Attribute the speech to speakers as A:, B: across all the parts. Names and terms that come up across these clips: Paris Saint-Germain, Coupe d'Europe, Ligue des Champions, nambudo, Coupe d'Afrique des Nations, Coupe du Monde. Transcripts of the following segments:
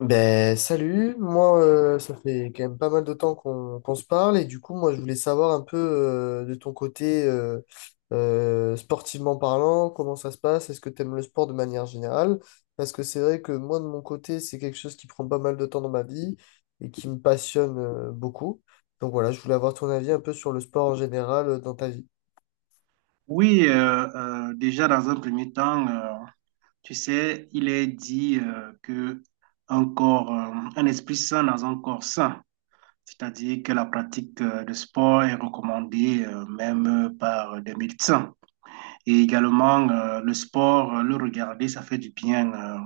A: Ben salut, moi ça fait quand même pas mal de temps qu'on se parle et du coup moi je voulais savoir un peu de ton côté sportivement parlant, comment ça se passe, est-ce que tu aimes le sport de manière générale? Parce que c'est vrai que moi de mon côté c'est quelque chose qui prend pas mal de temps dans ma vie et qui me passionne beaucoup. Donc voilà, je voulais avoir ton avis un peu sur le sport en général dans ta vie.
B: Oui, déjà dans un premier temps, tu sais, il est dit que un corps, un esprit sain dans un corps sain, c'est-à-dire que la pratique de sport est recommandée même par des médecins. Et également, le sport, le regarder, ça fait du bien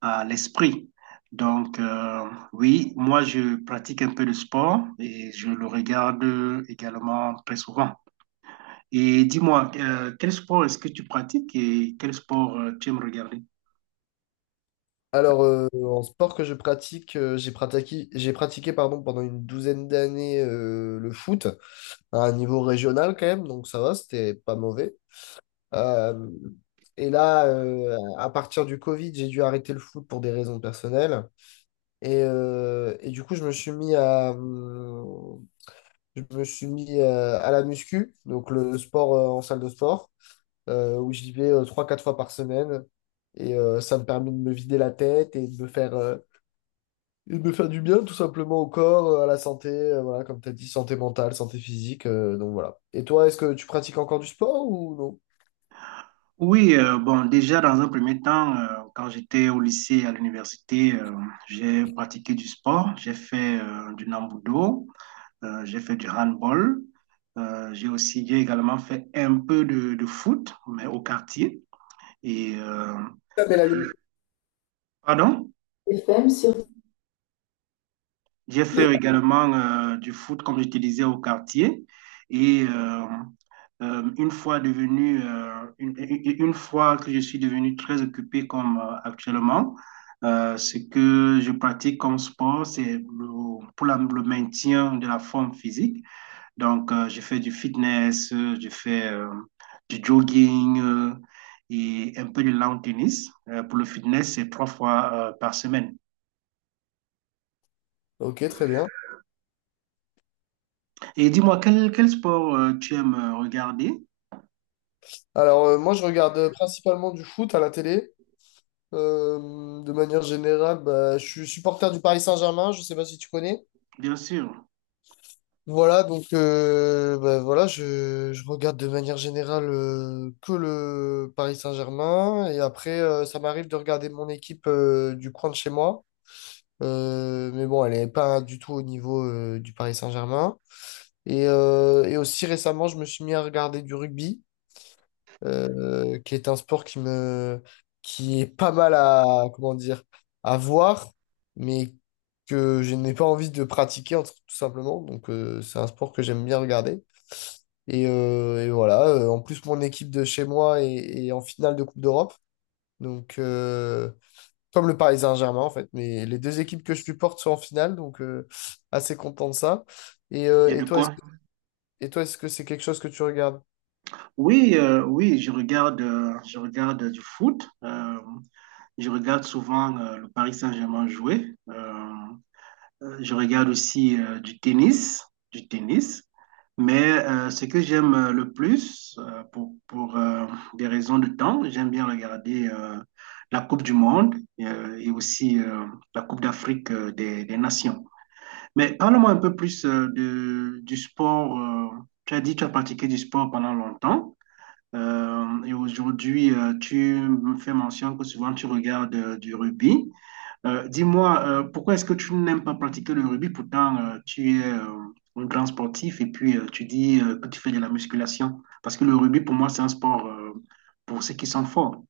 B: à l'esprit. Donc, oui, moi, je pratique un peu de sport et je le regarde également très souvent. Et dis-moi, quel sport est-ce que tu pratiques et quel sport tu aimes regarder?
A: En sport que je pratique, j'ai pratiqué pardon, pendant une douzaine d'années le foot. À un niveau régional quand même, donc ça va, c'était pas mauvais. Euh, et là, à partir du Covid, j'ai dû arrêter le foot pour des raisons personnelles. Et du coup, je me suis mis à la muscu, donc le sport en salle de sport, où j'y vais trois quatre fois par semaine. Et ça me permet de me vider la tête et et de me faire du bien tout simplement au corps, à la santé, voilà, comme tu as dit, santé mentale, santé physique, donc voilà. Et toi, est-ce que tu pratiques encore du sport ou non?
B: Oui, bon, déjà dans un premier temps, quand j'étais au lycée, à l'université, j'ai pratiqué du sport. J'ai fait du nambudo, j'ai fait du handball. J'ai également fait un peu de foot, mais au quartier. Et euh,
A: Ah, mais la lumière
B: pardon?
A: FM sur...
B: J'ai fait également du foot, comme je te disais, au quartier. Et euh, une fois une fois que je suis devenu très occupé comme actuellement, ce que je pratique comme sport, pour le maintien de la forme physique. Donc, je fais du fitness, je fais du jogging et un peu de lawn tennis. Pour le fitness, c'est trois fois par semaine.
A: Ok, très bien.
B: Et dis-moi, quel sport tu aimes regarder?
A: Moi, je regarde principalement du foot à la télé. De manière générale, bah, je suis supporter du Paris Saint-Germain, je sais pas si tu connais.
B: Bien sûr,
A: Voilà, donc bah, voilà, je regarde de manière générale que le Paris Saint-Germain. Et après, ça m'arrive de regarder mon équipe du coin de chez moi. Mais bon, elle n'est pas du tout au niveau du Paris Saint-Germain. Et aussi récemment, je me suis mis à regarder du rugby, qui est un sport qui est pas mal à, comment dire, à voir, mais que je n'ai pas envie de pratiquer, tout simplement. Donc, c'est un sport que j'aime bien regarder. Et voilà, en plus, mon équipe de chez moi est, est en finale de Coupe d'Europe. Donc, euh, Comme le Paris Saint-Germain en fait. Mais les deux équipes que je supporte sont en finale, donc assez content de ça. Et,
B: il
A: euh,
B: y a
A: et
B: de
A: toi, est-ce,
B: quoi.
A: et toi, est-ce que c'est quelque chose que tu regardes?
B: Oui, je regarde du foot. Je regarde souvent le Paris Saint-Germain jouer. Je regarde aussi du tennis, du tennis. Mais ce que j'aime le plus, pour des raisons de temps, j'aime bien regarder la Coupe du Monde et aussi la Coupe d'Afrique des Nations. Mais parle-moi un peu plus du sport. Tu as dit que tu as pratiqué du sport pendant longtemps. Et aujourd'hui, tu me fais mention que souvent tu regardes du rugby. Dis-moi, pourquoi est-ce que tu n'aimes pas pratiquer le rugby? Pourtant, tu es un grand sportif et puis tu dis que tu fais de la musculation. Parce que le rugby, pour moi, c'est un sport pour ceux qui sont forts.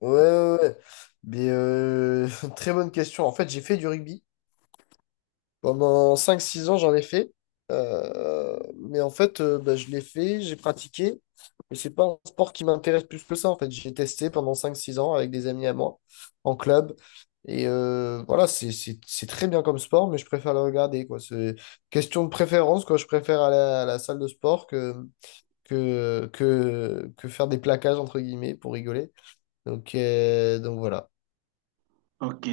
A: Ouais, ouais, ouais. Mais euh, très bonne question. En fait, j'ai fait du rugby. Pendant cinq six ans, j'en ai fait. Euh, mais en fait, bah, j'ai pratiqué. Mais c'est pas un sport qui m'intéresse plus que ça. En fait, j'ai testé pendant cinq six ans avec des amis à moi, en club. Et voilà, c'est très bien comme sport, mais je préfère le regarder, quoi. C'est question de préférence, quoi. Je préfère aller à la salle de sport que faire des plaquages, entre guillemets, pour rigoler. Donc, voilà.
B: Ok,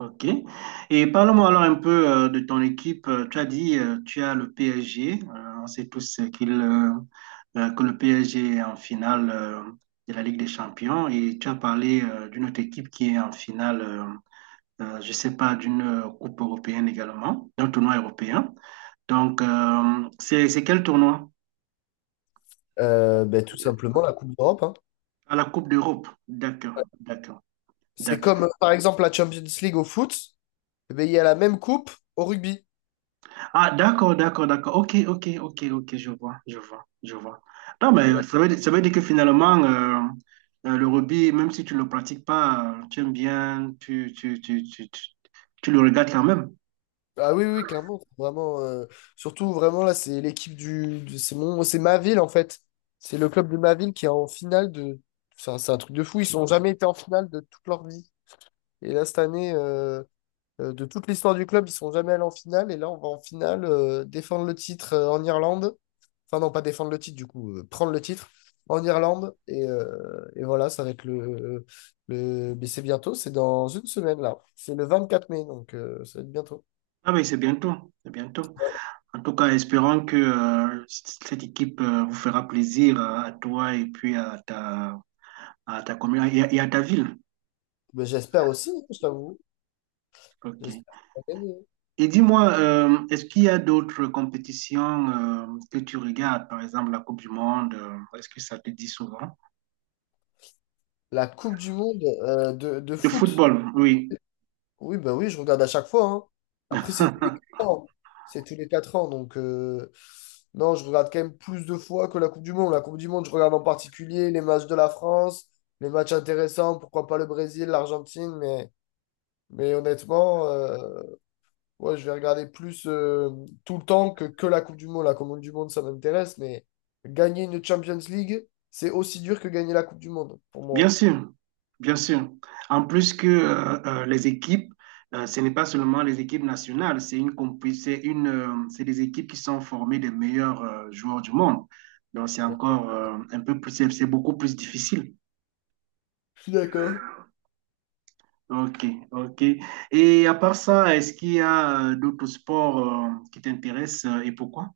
B: ok. Et parle-moi alors un peu de ton équipe. Tu as dit, tu as le PSG. On sait tous que le PSG est en finale de la Ligue des Champions. Et tu as parlé d'une autre équipe qui est en finale, je ne sais pas, d'une Coupe européenne également, d'un tournoi européen. Donc, c'est quel tournoi?
A: Bah, tout simplement, la Coupe d'Europe, hein.
B: À la Coupe d'Europe. D'accord, d'accord,
A: C'est
B: d'accord.
A: comme, par exemple, la Champions League au foot. Eh ben il y a la même coupe au rugby.
B: Ah, d'accord, d'accord, d'accord. Ok, ok, ok, ok, je vois, je vois, je vois. Non,
A: Voilà.
B: mais ça veut dire que finalement, le rugby, même si tu ne le pratiques pas, tu aimes bien, tu le regardes quand même.
A: Ah oui, oui, clairement. C'est Vraiment, vraiment, là, c'est l'équipe du. Du- c'est c'est ma ville, en fait. C'est le club de ma ville qui est en finale de. C'est c'est un truc de fou. Ils n'ont jamais été en finale de toute leur vie. Et là, cette année, euh, de toute l'histoire du club, ils sont jamais allés en finale. Et là, on va en finale défendre le titre en Irlande. Enfin, non, pas défendre le titre, du coup, prendre le titre en Irlande. Et voilà, ça va être le... Mais c'est bientôt, c'est dans une semaine, là. C'est le 24 mai, donc ça va être bientôt.
B: Ah, mais c'est bientôt, c'est bientôt.
A: Ouais.
B: En tout cas, espérons que cette équipe vous fera plaisir à toi et puis à ta commune et à ta ville.
A: Mais j'espère aussi, je t'avoue.
B: Ok.
A: J'espère qu'on va gagner.
B: Et dis-moi, est-ce qu'il y a d'autres compétitions que tu regardes, par exemple la Coupe du Monde, est-ce que ça te dit souvent?
A: La Coupe du Monde de
B: De
A: foot.
B: football, oui.
A: Oui, ben oui, je regarde à chaque fois, hein. Après, c'est tous les 4 ans. C'est tous les 4 ans. Donc, non, je regarde quand même plus de fois que la Coupe du Monde. La Coupe du Monde, je regarde en particulier les matchs de la France, les matchs intéressants, pourquoi pas le Brésil, l'Argentine. Mais honnêtement, ouais, je vais regarder plus tout le temps que, la Coupe du Monde. La Coupe du Monde, ça m'intéresse. Mais gagner une Champions League, c'est aussi dur que gagner la Coupe du Monde, pour
B: Bien
A: moi.
B: sûr, bien sûr. En plus que les équipes, ce n'est pas seulement les équipes nationales, c'est une, c'est des équipes qui sont formées des meilleurs joueurs du monde. Donc c'est
A: Ouais.
B: encore c'est beaucoup plus difficile.
A: Je suis d'accord.
B: Ok, ok. Et à part ça, est-ce qu'il y a d'autres sports qui t'intéressent et pourquoi?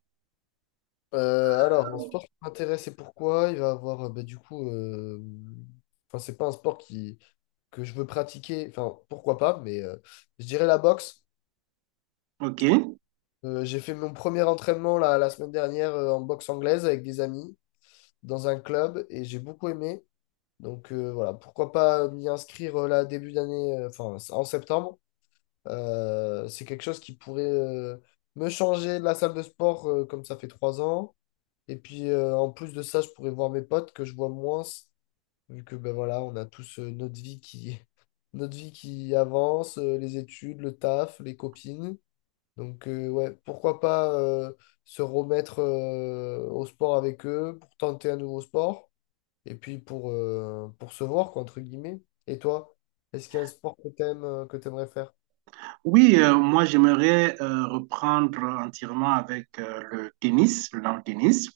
A: En sport qui m'intéresse et pourquoi, il va avoir, bah, du coup, enfin, c'est pas un sport que je veux pratiquer, enfin, pourquoi pas, mais je dirais la boxe.
B: Ok.
A: J'ai fait mon premier entraînement la semaine dernière en boxe anglaise avec des amis dans un club et j'ai beaucoup aimé. Donc voilà, pourquoi pas m'y inscrire là début d'année, enfin en septembre. C'est quelque chose qui pourrait me changer de la salle de sport comme ça fait trois ans. Et puis, en plus de ça, je pourrais voir mes potes que je vois moins, vu que ben voilà, on a tous notre vie notre vie qui avance, les études, le taf, les copines. Donc, ouais, pourquoi pas se remettre au sport avec eux pour tenter un nouveau sport et puis pour se voir, quoi, entre guillemets. Et toi, est-ce qu'il y a un sport que t'aimes, que t'aimerais faire?
B: Oui, moi j'aimerais reprendre entièrement avec le long tennis.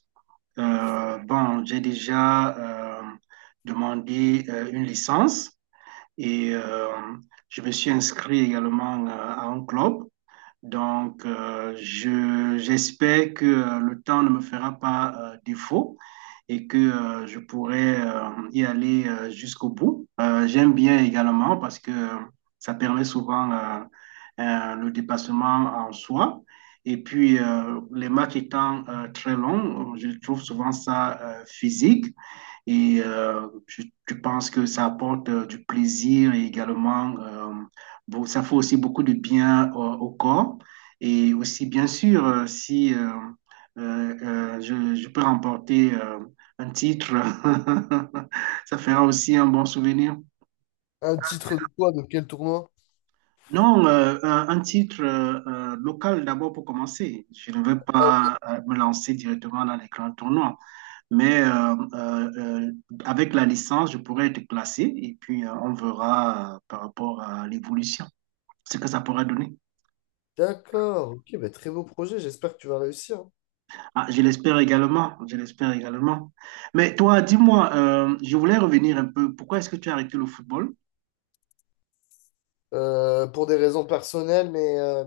B: Bon, j'ai déjà demandé une licence et je me suis inscrit également à un club. Donc, j'espère que le temps ne me fera pas défaut et que je pourrai y aller jusqu'au bout. J'aime bien également parce que ça permet souvent le dépassement en soi. Et puis, les matchs étant très longs, je trouve souvent ça physique. Et je pense que ça apporte du plaisir et également, bon, ça fait aussi beaucoup de bien au corps. Et aussi, bien sûr, si euh, je peux remporter un titre, ça fera aussi un bon souvenir.
A: Un titre de quoi, de quel tournoi?
B: Non, un titre local d'abord pour commencer. Je ne vais pas me lancer directement dans les grands tournois. Mais avec la licence, je pourrais être classé et puis on verra par rapport à l'évolution, ce que ça pourra donner.
A: D'accord, ok, ben très beau projet, j'espère que tu vas réussir.
B: Ah, je l'espère également, je l'espère également. Mais toi, dis-moi, je voulais revenir un peu. Pourquoi est-ce que tu as arrêté le football?
A: Pour des raisons personnelles, mais, euh,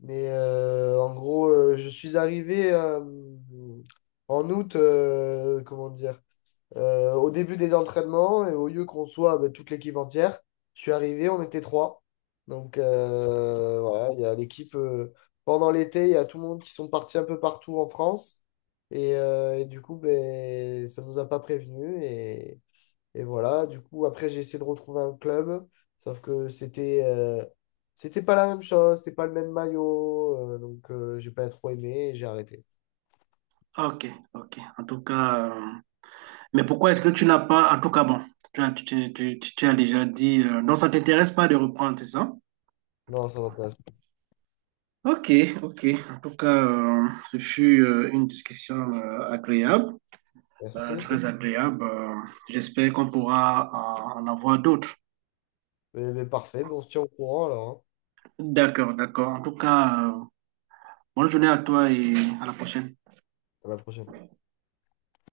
A: mais euh, en gros, je suis arrivé en août, comment dire, au début des entraînements et au lieu qu'on soit bah, toute l'équipe entière, je suis arrivé, on était trois. Donc voilà, il y a l'équipe pendant l'été, il y a tout le monde qui sont partis un peu partout en France. Et du coup, ben, ça nous a pas prévenus. Et voilà, du coup, après, j'ai essayé de retrouver un club, sauf que c'était c'était pas la même chose, c'était pas le même maillot, donc j'ai pas trop aimé et j'ai arrêté.
B: Ok, ok. En tout cas, mais pourquoi est-ce que tu n'as pas, en tout cas, bon, tu as, tu- tu- tu- tu as déjà dit, non, ça t'intéresse pas de reprendre, c'est ça?
A: Non, ça m'intéresse pas.
B: Ok, ok. En tout cas, ce fut une discussion agréable.
A: Merci toi.
B: Très agréable. J'espère qu'on pourra en avoir d'autres.
A: Mais parfait, mais on se tient au courant alors, hein.
B: D'accord, d'accord. En tout cas, bonne journée à toi et à la prochaine.
A: À la prochaine.